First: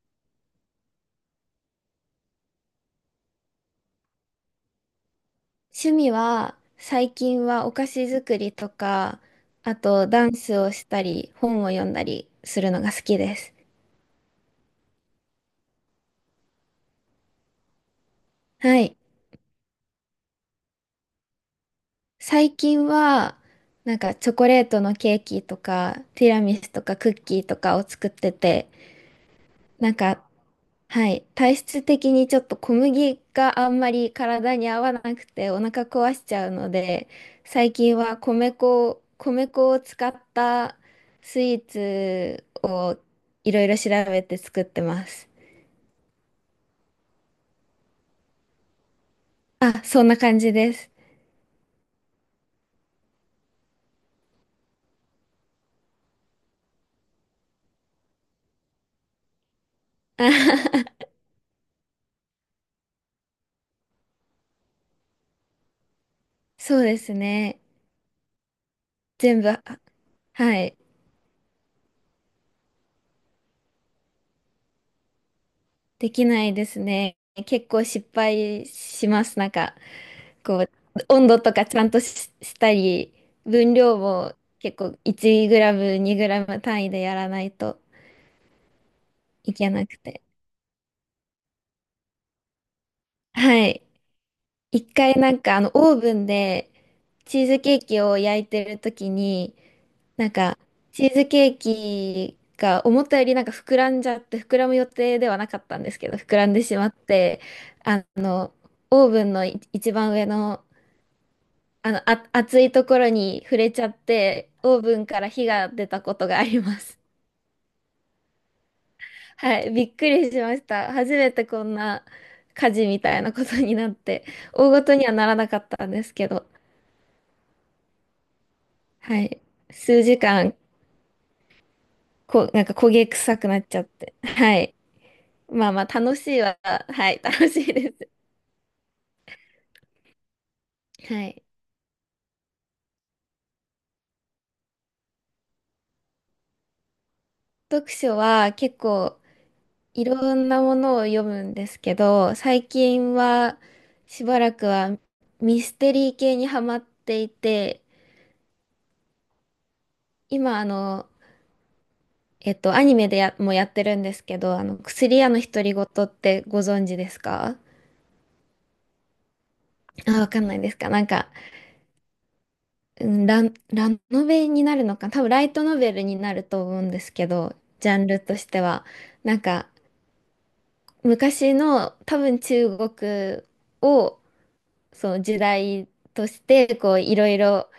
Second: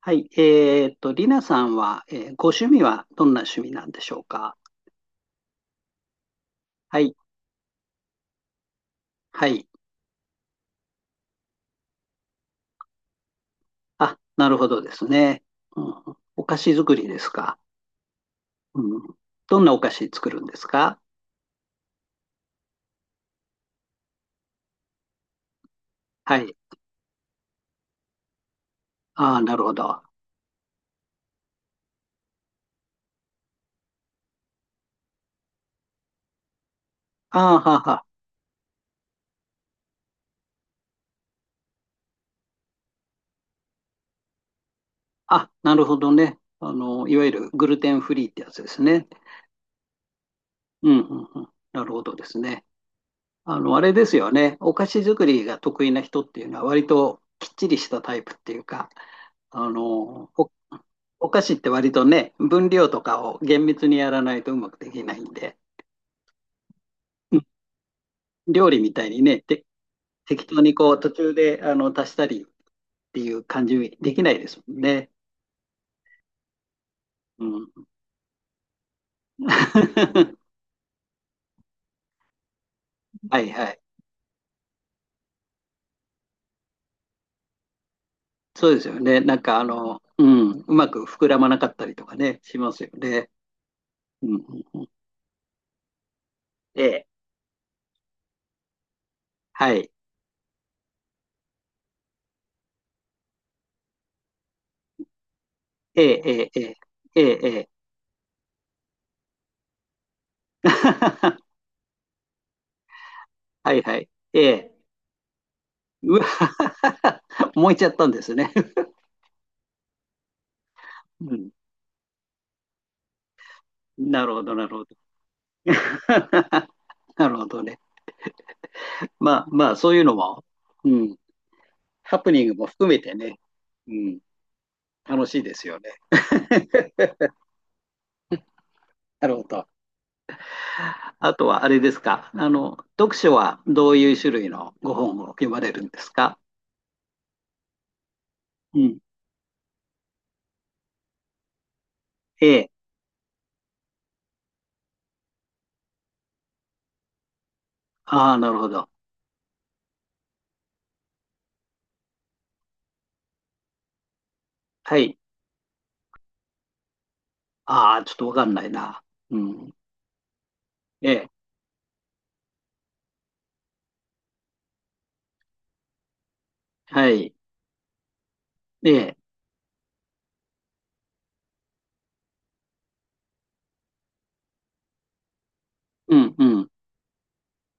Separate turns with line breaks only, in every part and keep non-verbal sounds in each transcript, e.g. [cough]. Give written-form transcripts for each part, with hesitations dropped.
はい。リナさんは、ご趣味はどんな趣味なんでしょうか？
趣味は
は
最
い。
近はお菓子作りとか、
はい。
あとダンスをしたり、本を読んだりするのが好きです。
あ、なるほどですね。うん、お菓子作りですか。
は
う
い。
ん。どんなお菓子作るんですか？
最近はなんかチョコレートのケーキとか、ティ
は
ラミ
い。
スとかクッキーとかを作ってて、
ああ、なるほど。
なん
あ
かはい。体質的にちょっと小麦があんまり体に合わなくてお腹壊しちゃうので、
あ、
最
はあ
近
は
は米粉を使ったスイーツをいろいろ調べて作ってます。
あ。あ、なるほどね。あの、いわゆるグルテンフリーってやつですね。
あ、そんな感じで
う
す。
ん、うん、うん。なるほどですね。あの、あれですよね。お菓子作りが得意な人っていうのは割ときっちりしたタイプっていうか、あ
[laughs] あ
の、
は
お
は
お菓子って割とね、分量とかを厳密にやらないとうまくできないんで、
そうです
うん、
ね。
料理みたいにね、
全部、あ
て適
は
当に
い。
こう途中であの足したりっていう感じできないですもんね。
できないですね。
う
結構
ん。
失敗します。なんか、
[laughs]
こう、温度とかちゃんとし、したり、
はいは
分
い。
量も結構1グラム、2グラム単位でやらないと
そうですよね。なん
い
かあ
けなく
の、う
て。
ん、うまく膨らまなかったりとかね、しますよね。
はい。
うんうん。
一回なんかあのオーブンで
ええ。
チーズケーキを焼いてる時に、
はい。
なんかチーズケーキが思ったよりなんか膨らんじゃって、膨らむ予定ではなかったんです
え
けど、
え、
膨
え
らん
え。
でしまっ
ええ、
て、
ええ。
あの、オーブンの一番上の
[laughs]
あの暑いところに触れ
は
ち
い
ゃ
は
っ
い。え
て、
え。
オーブンから火が出た
う
こ
わ。
とがあります。
[laughs] 燃えちゃったんですね。
[laughs] はい、びっくりしました。初め
う
て
ん。
こんな火事みたいなことになって、
なるほど、な
大
るほど。
事にはならなかったんですけど、
[laughs] なるほどね。
はい、
まあまあ、そうい
数
うの
時
も、
間、
うん、ハプニング
なん
も
か
含
焦
め
げ
て
臭
ね、
くなっちゃっ
う
て、
ん、
はい、
楽しいです
まあ
よ
まあ
ね。
楽しいは、は
[laughs]
い、楽しいです。
なるほど。
は
あ
い。
とはあれですか、あの、読書はどういう種類のご本を読まれるんですか？
読書は結
うん。
構いろんなものを読むんですけど、
え
最
え。
近はしばらくはミステリー系にハマっていて、
ああ、なるほど。
今あの、アニメでや、もやってるんですけど、あの、
はい。
薬屋の独り言ってご存知ですか？
ああ、ちょっとわかんないな。うん。
あ、わかんないですか？なん
ええ。
か、うん、ラノベになるのか、多分ライトノベルになると思うんで
は
すけ
い。
ど、ジャンルとしては。
ええ。
なんか、昔の多分中国を、その時代
う
と
ん
し
うん。
て、こう、いろいろ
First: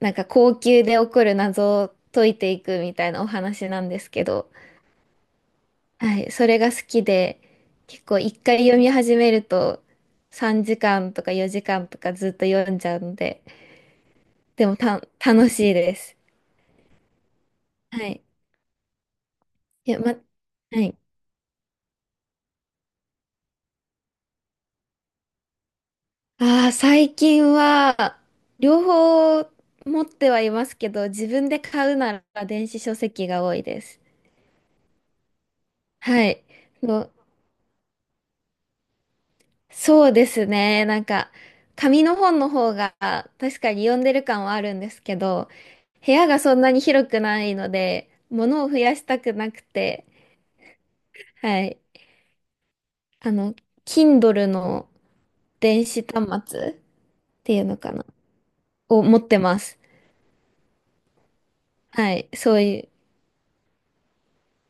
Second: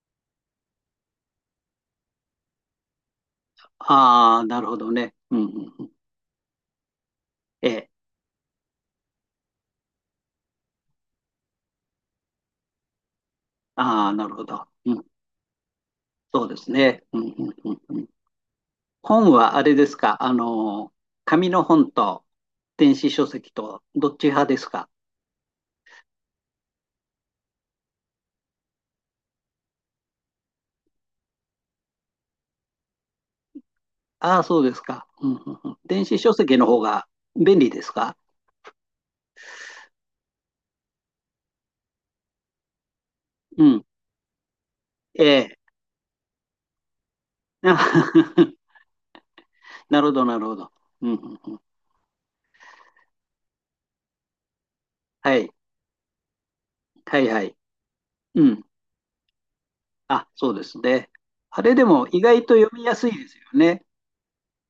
なんか後宮で起こる謎を解いていくみたいなお話なんですけ
ああ、
ど、
なるほどね。うんうんうん。
はい、それが好きで、
ええ。
結構一回読み始めると3時間とか4時間とかずっと読んじゃうので、
ああ、なるほ
で
ど。
も
う
た、
ん。
楽しいです。
そうですね。うんうんうん
は
うん。
い。
本はあれで
い
す
や、ま、
か、あ
は
の、
い。
紙の本と電子書籍とどっち派ですか？
ああ、最近は、両方持ってはいますけど、自分で買うなら電子書籍が多いです。
ああ、そうですか。うんうんうん。電子
は
書
い。
籍の方が便利ですか？
そうですね。なんか、紙の本の方が確
う
か
ん。
に読んでる感はあるんですけ
え
ど、
え。
部屋がそんなに広くないので、物を
[laughs]
増やしたくなく
な
て、
るほど、なるほど。うんうんうん。
はい。あの、Kindle の
はい。
電子端末
はい、は
て
い。
いうのかな
うん。
を持ってます。
あ、そうですね。あれでも
は
意
い。
外と
そう
読
い
み
う。
やすいですよね。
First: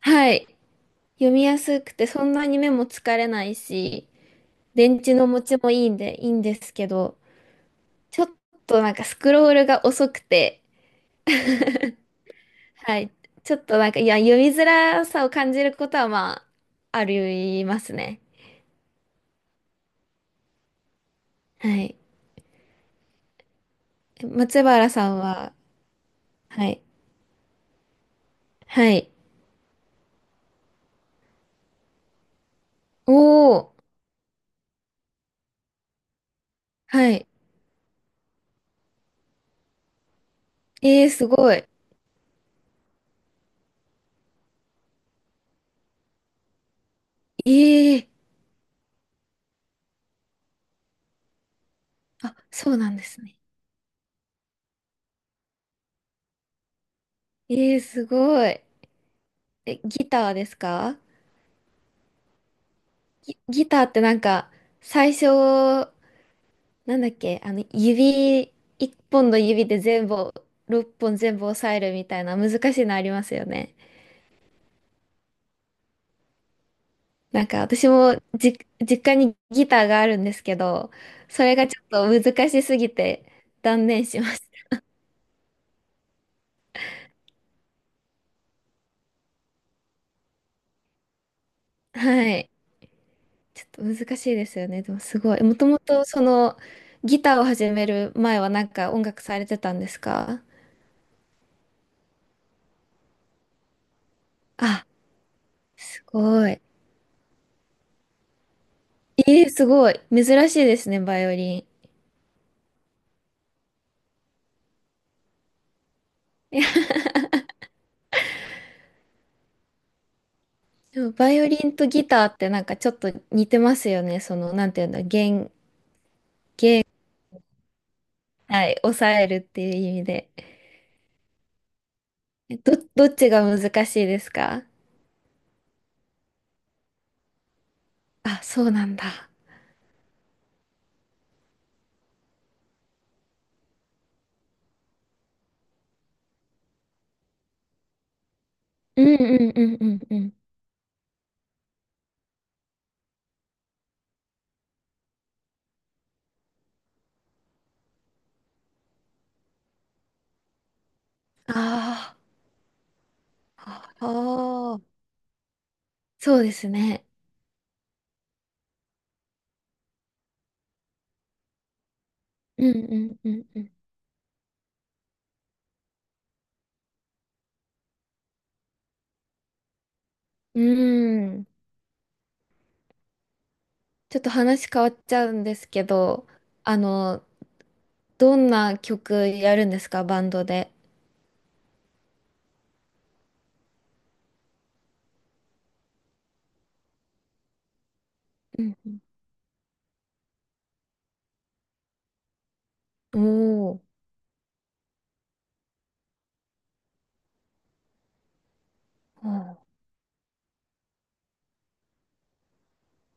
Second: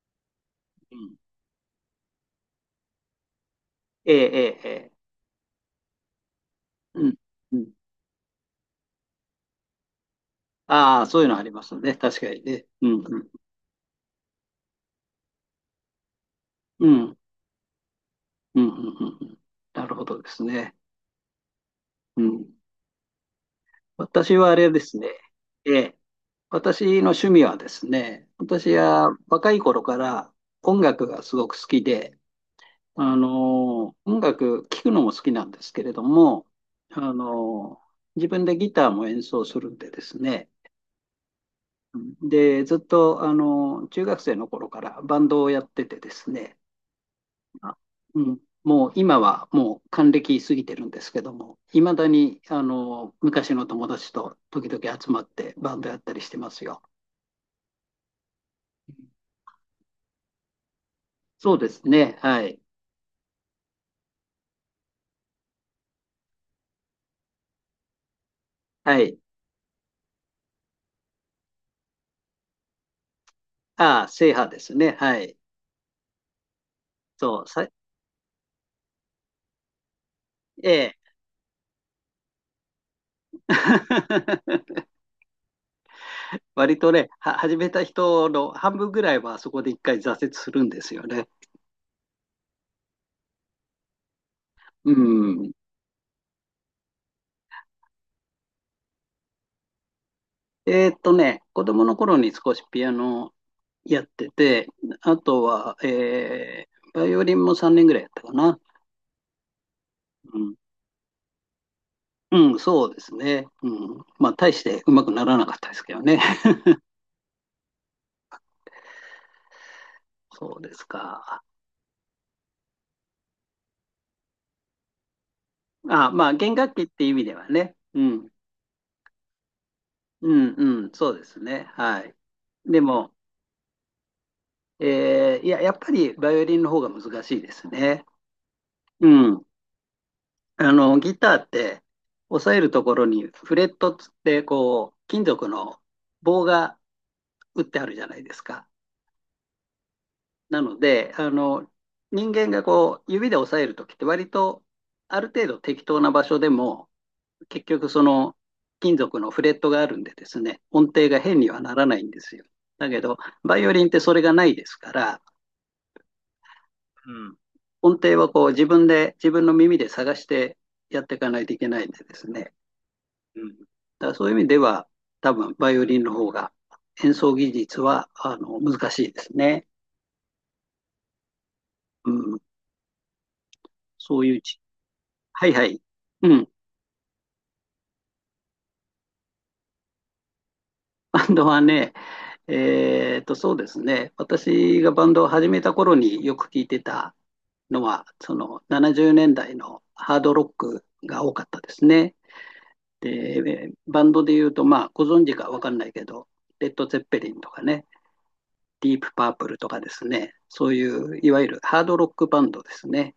はい。
うん。
読みやすくて、そんなに目も疲れないし、
ええ、ええ、ええ。
電池の持ちもいいんで、いいんですけ
うん。
ど、
うん。
ちょっとなんかスクロールが遅くて、
ああ、そういうのありますね。確かにね。うん、
はい。
うん。
ちょっとなんか、いや、読みづらさを感じることは、ま
う
あ、あ
ん、
りますね。
うん、うん。うんうん、なるほどですね。
はい。
うん。私はあ
松
れで
原
す
さ
ね。
んは、
ええ。
は
私
い。
の趣味はですね、私
はい。
は若い頃から音楽がすごく好きで、
お
あ
ー。
の、音楽聴くのも好きなんですけれども、あ
はい。
の、自分でギターも演奏するんでですね、
えー、すごい。
で、ずっと、あの、中学生の頃からバンドをやっててですね、あ、
えー。
うん、もう今はもう還暦過ぎてるんですけども、いまだ
あ、
にあ
そうなんで
の
すね。
昔の友達と時々集まってバンドやったりしてますよ。
えー、すごい。え、ギターですか？
そうですね。はい。
ギターってなんか、最初、なんだっけ、あの、指、一
はい。
本の指で全部、六本全部押さえるみたいな難しいのありますよね。
ああ、制覇ですね。はい。そ
な
う。
んか
さ、
私もじ、実家にギターがあるんですけ
え
ど、
え。
それがちょっと難しすぎて断念しまし
[laughs] 割とね、は、始めた人の半分ぐらいはそこで一回挫折するんですよね。
た。[laughs] はい。ちょっと難しいですよね。
う
でもすごい。
ん。
もともとそのギターを始める前はなんか音楽されてたんですか？
子供の頃に少しピアノやってて、
あ、
あとは、
すごい。
バイオリンも3年ぐらいやったかな。
えー、すごい。珍
うん、
しいですね、バイオリン。
うん、そうですね。うん。まあ、大してうまくならなかったですけどね。
い
[laughs]
や、
そうです
でもバイ
か。
オリンとギターってなんかちょっと似てますよね。その、なんていうんだ、弦、
あ、まあ、弦楽器っていう意味ではね。うん、
はい、抑えるっていう意味
う
で。
ん、うん、そうですね。はい。
えど、
で
ど
も、
っちが難しいですか？
いや、やっぱりバイオリンの方が難しいですね。
あ、そうなんだ。
うん。あの、ギターって、押さえるところにフレットっつって、こう、金属の棒が打ってあるじゃないですか。
うんうんうんうんうん。
なので、あの、人間がこう、指で押さえるときって割と、ある程度適当な場所でも、結局その、金属のフレットがあるんでですね、音程が変にはならないん
あ
ですよ。だけど、バイオリンっ
あ、
てそれがないで
あ
す
あ、
から、
そうですね。
うん。音程はこう、自分で、自分の耳で探してやっていかないといけないんでですね。
うんうんう
う
ん
ん。だ
うん。
からそういう意味では、多分、バイオリンの方が、演奏技術は、あの、難しいですね。
うーん。
うん。
ち
そ
ょっ
う
と
いうち、
話変わっちゃうん
はい
で
は
す
い。
けど、
うん。
あの、どんな曲やるんですか、バンドで。
バンドはね、そうですね、私がバンドを始めた頃によく聞いてたのは、その
うんうん
70年代のハードロックが多かったですね。
お
で、
ー
バンドで言うと、まあ、ご存知か分かんないけど、レッド・ゼッペリンとかね、ディープ・パープルと
お
かですね、そういういわゆるハードロックバンドですね。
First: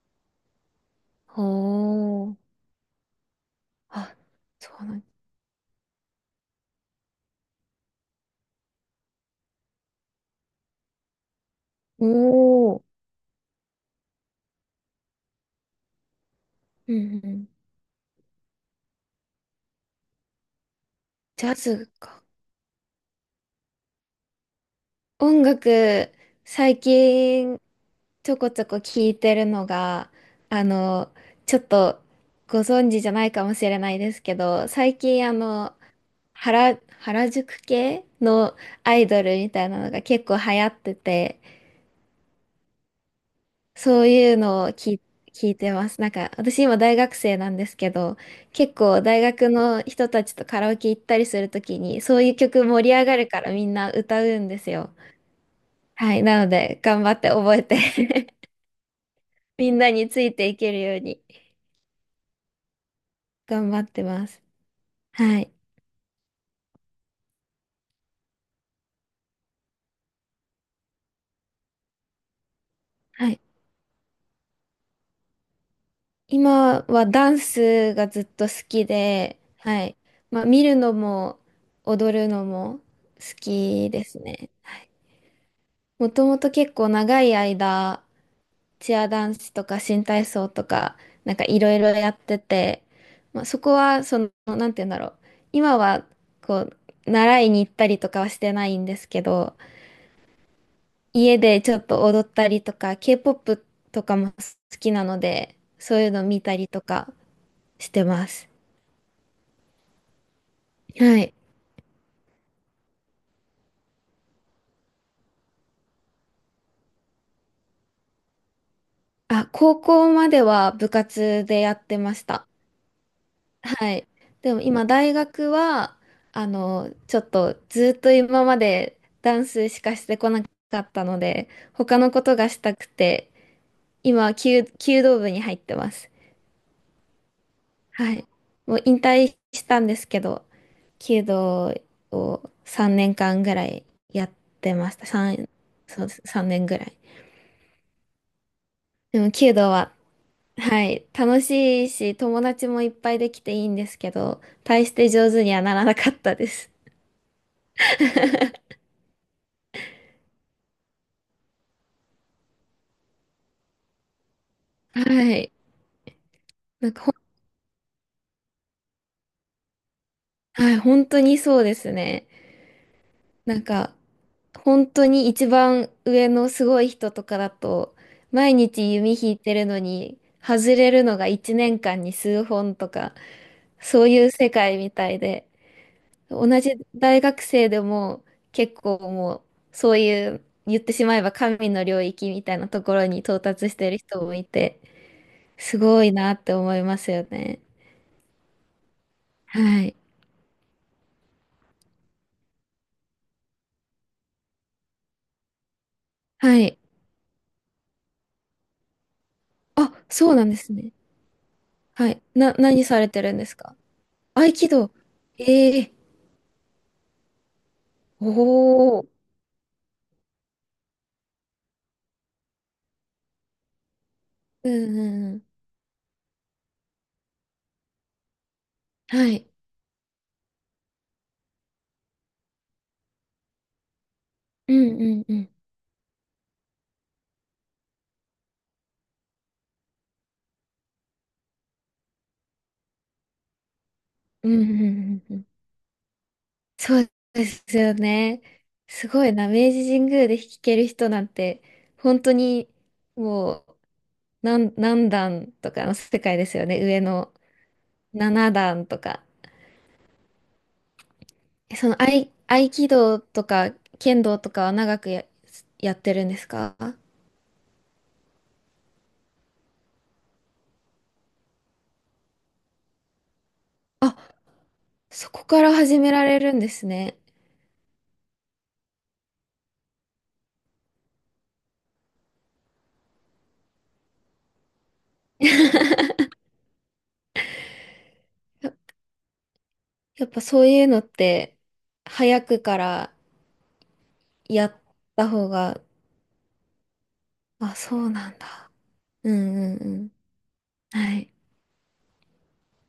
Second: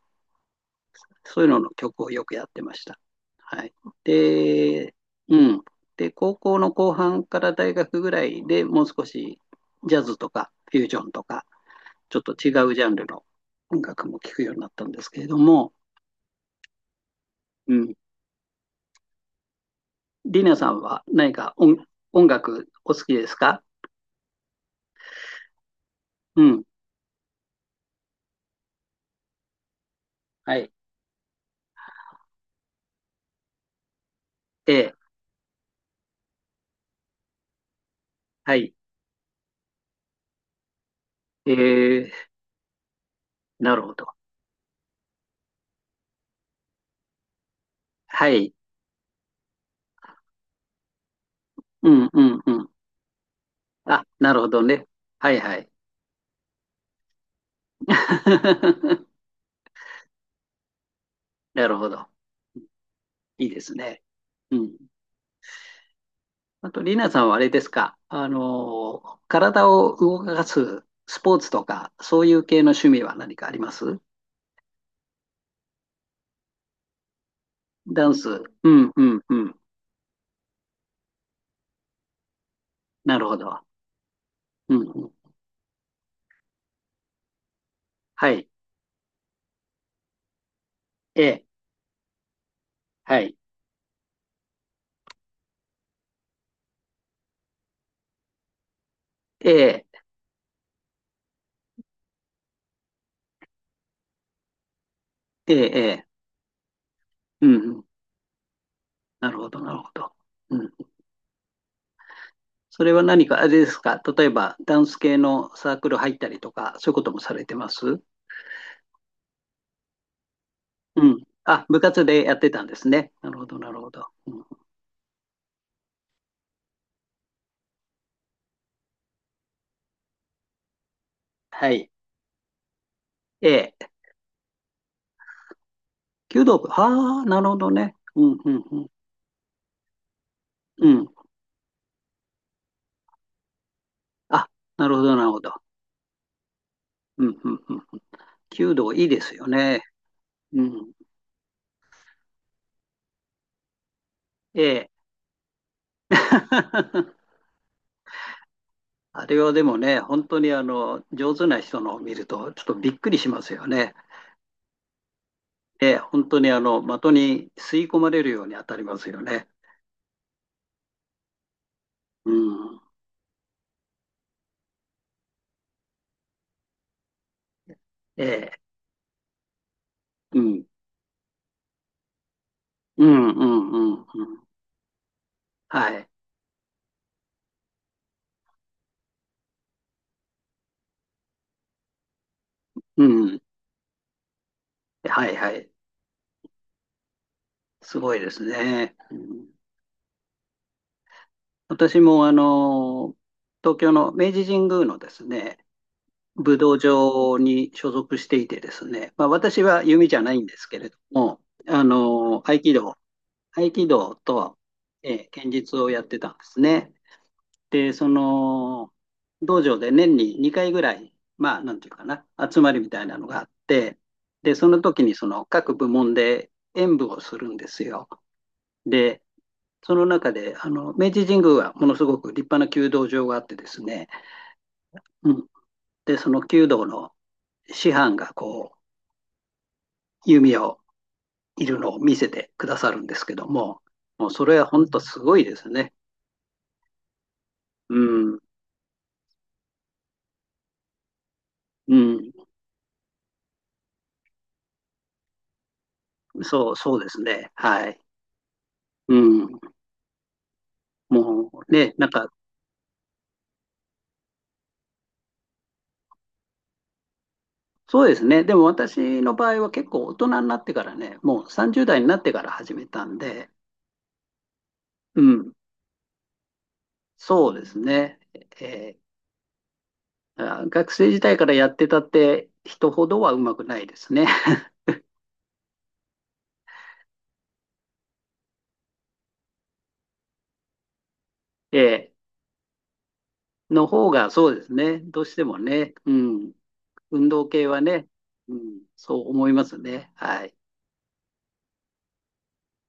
そ
ー、
ういうのの曲を
お
よく
お、
やってました。はい。
あ、そうな
で、
ん、
うん。で、高校の後半から大学ぐらいでもう少しジャズとかフュージョンとか、
お
ちょっと違うジ
お、
ャンルの音楽も聴くようになったんですけれども、
うんうん。
うん。リナさんは何
ジ
か
ャ
音、
ズか。
音楽お好きですか？
音楽、
うん。
最近ちょこちょこ聞いてるのが、
は
あ
い。
の、ちょっとご存知じゃないかもしれないですけど、
ええ、
最近あの、原宿系の
はい。
アイドルみたいなのが結構流行ってて、
ええ、なるほ
そ
ど。
ういうのを聞い、聞いてます。なんか、私今大学生なんですけど、
はい。
結構大学の人たちとカラオケ行ったりするとき
う
に、
ん
そ
う
ういう
んう
曲
ん。
盛り上がるからみんな
あ、
歌
な
う
るほ
んで
ど
す
ね。
よ。
はいはい。
はい。なので、頑張って覚えて [laughs]
[laughs]
みんなについていけるように
なるほど。いいで
頑
す
張っ
ね。
てます。
うん。
はい。
あと、リナさんはあれですか、あの、体を動かすスポーツとか、そういう系の趣味は
は
何
い。
かあります？
今はダンス
ダ
が
ン
ずっ
ス。
と
う
好き
ん、うん、う
で、
ん。
はい。まあ、見るのも踊るのも
なるほ
好
ど。
きですね。
う
は
ん、
い。
うん。
もともと結構長い間、
はい。
チアダンスとか新体操とか、
え
なんか
え、
いろいろやってて、
はい。
まあ、そこは、その、なんて言うんだろう。今は、こう、習いに行ったりとかはしてないんですけ
え
ど、
え、
家でちょっと踊ったりとか、K-POP とかも好きなの
え
で、
え、
そう
ええ、
いうの見たりとか
うん、うん。
してます。
なるほど、なるほど。うん。
はい。
それは何か、あれですか、例えば、ダンス系のサークル入ったりとか、そういうこともされてます？
あ、高校までは部
うん。
活で
あ、
や
部
って
活
まし
でやっ
た。
てたんですね。なるほど、なるほ
は
ど。
い。
うん、
でも今大学は、あの、ちょっとずっと今までダンスしかしてこなかったので、
はい。
他のことがしたくて、
ええ、
今、弓道部に入ってます。
弓道部。ああ、なるほどね。
はい。
うん、うん、う
もう
ん。
引退したんですけど、
うん。
弓道を3年間ぐらいやっ
あ、
て
な
ま
る
し
ほ
た。
ど、なる
3、
ほど。
そうです、年ぐらい。
うん、うん、うん。弓道いい
で
で
も
すよ
弓道
ね。
は、
う
は
ん。
い、楽しいし、友達もいっぱいできていいんですけど、
え
大
え。
して上手にはならなかったです。
[laughs] あれはでもね、本当にあの、上手な人のを見ると、ちょっとびっくりしますよね。
はい。
ええ、本当にあの、
なんか
的
ほん、
に吸い込まれるように当たりますよね。
はい、本当にそうですね。
うん。
なんか、本当に一番上のすごい人とかだと、
え
毎
え。
日弓引いてるのに、
うん。
外れるのが1年間に数本と
う
か、
ん、うん、うん、う
そういう
ん。
世界みたいで、
はい。
同じ大学生でも結構う、そういう、言ってしまえば神の領域みたいなとこ
う
ろに到
ん。
達してる人もいて、
はい、はい。
すごいなって思いますよね。
すごいですね。うん、
はい。
私もあの、東京の明治神宮のですね、武
は
道
い。
場に所属していてですね、まあ、私は
あ、
弓じゃ
そ
な
う
い
な
ん
ん
で
で
す
す
けれ
ね。
ども、あ
はい。
の、
な、
合気
何
道、
されてるんです
合
か？
気道
合
と、
気道。
剣術
え
を
え
やってたんですね。で、そ
お
の、
お。
道場で年に2回ぐらい、まあ、なんていうかな、集まりみたいなのがあって、で、そ
う
の
ん
時
う
にそ
んう
の
ん。
各部門で演舞をするんですよ。で、
はい。
その中で、あの、明治神宮はものすごく立派な弓道場があってですね、
うんうん
う
う
ん。
ん。
で、その弓道の師範がこう、弓矢をいるのを見せてくださるんですけども、もうそ
うん
れ
う
は
んう
本当す
んう
ごい
ん。
ですね。
そうですよ
うん、
ね。すごいな。明治神宮で弾ける人なんて、
う
本
ん、
当にもう何段とかの世界ですよ
そう、
ね。
そう
上
です
の
ね。はい。
7段と
う
か。
ん、もう
えそ
ね、
の合
なんか、
い、合気道とか剣道とかは長くやってるんですか？
そうですね。でも私の場合は結構大人になってからね、もう30代になってから始めたんで、
あ、
う
そこ
ん、
から始められるんですね。
そうですね。えーあ、学生時代からやってたって人ほどはうまくないですね。
や [laughs] やっぱそういうのって、
[laughs] え
早くから
の方がそうで
や
す
っ
ね。どう
た
して
方
も
が、
ね。うん。運動系
あ、
は
そ
ね、
うなん
う
だ。
ん、そう
う
思いま
ん
す
うんう
ね。
ん。
はい。
はい。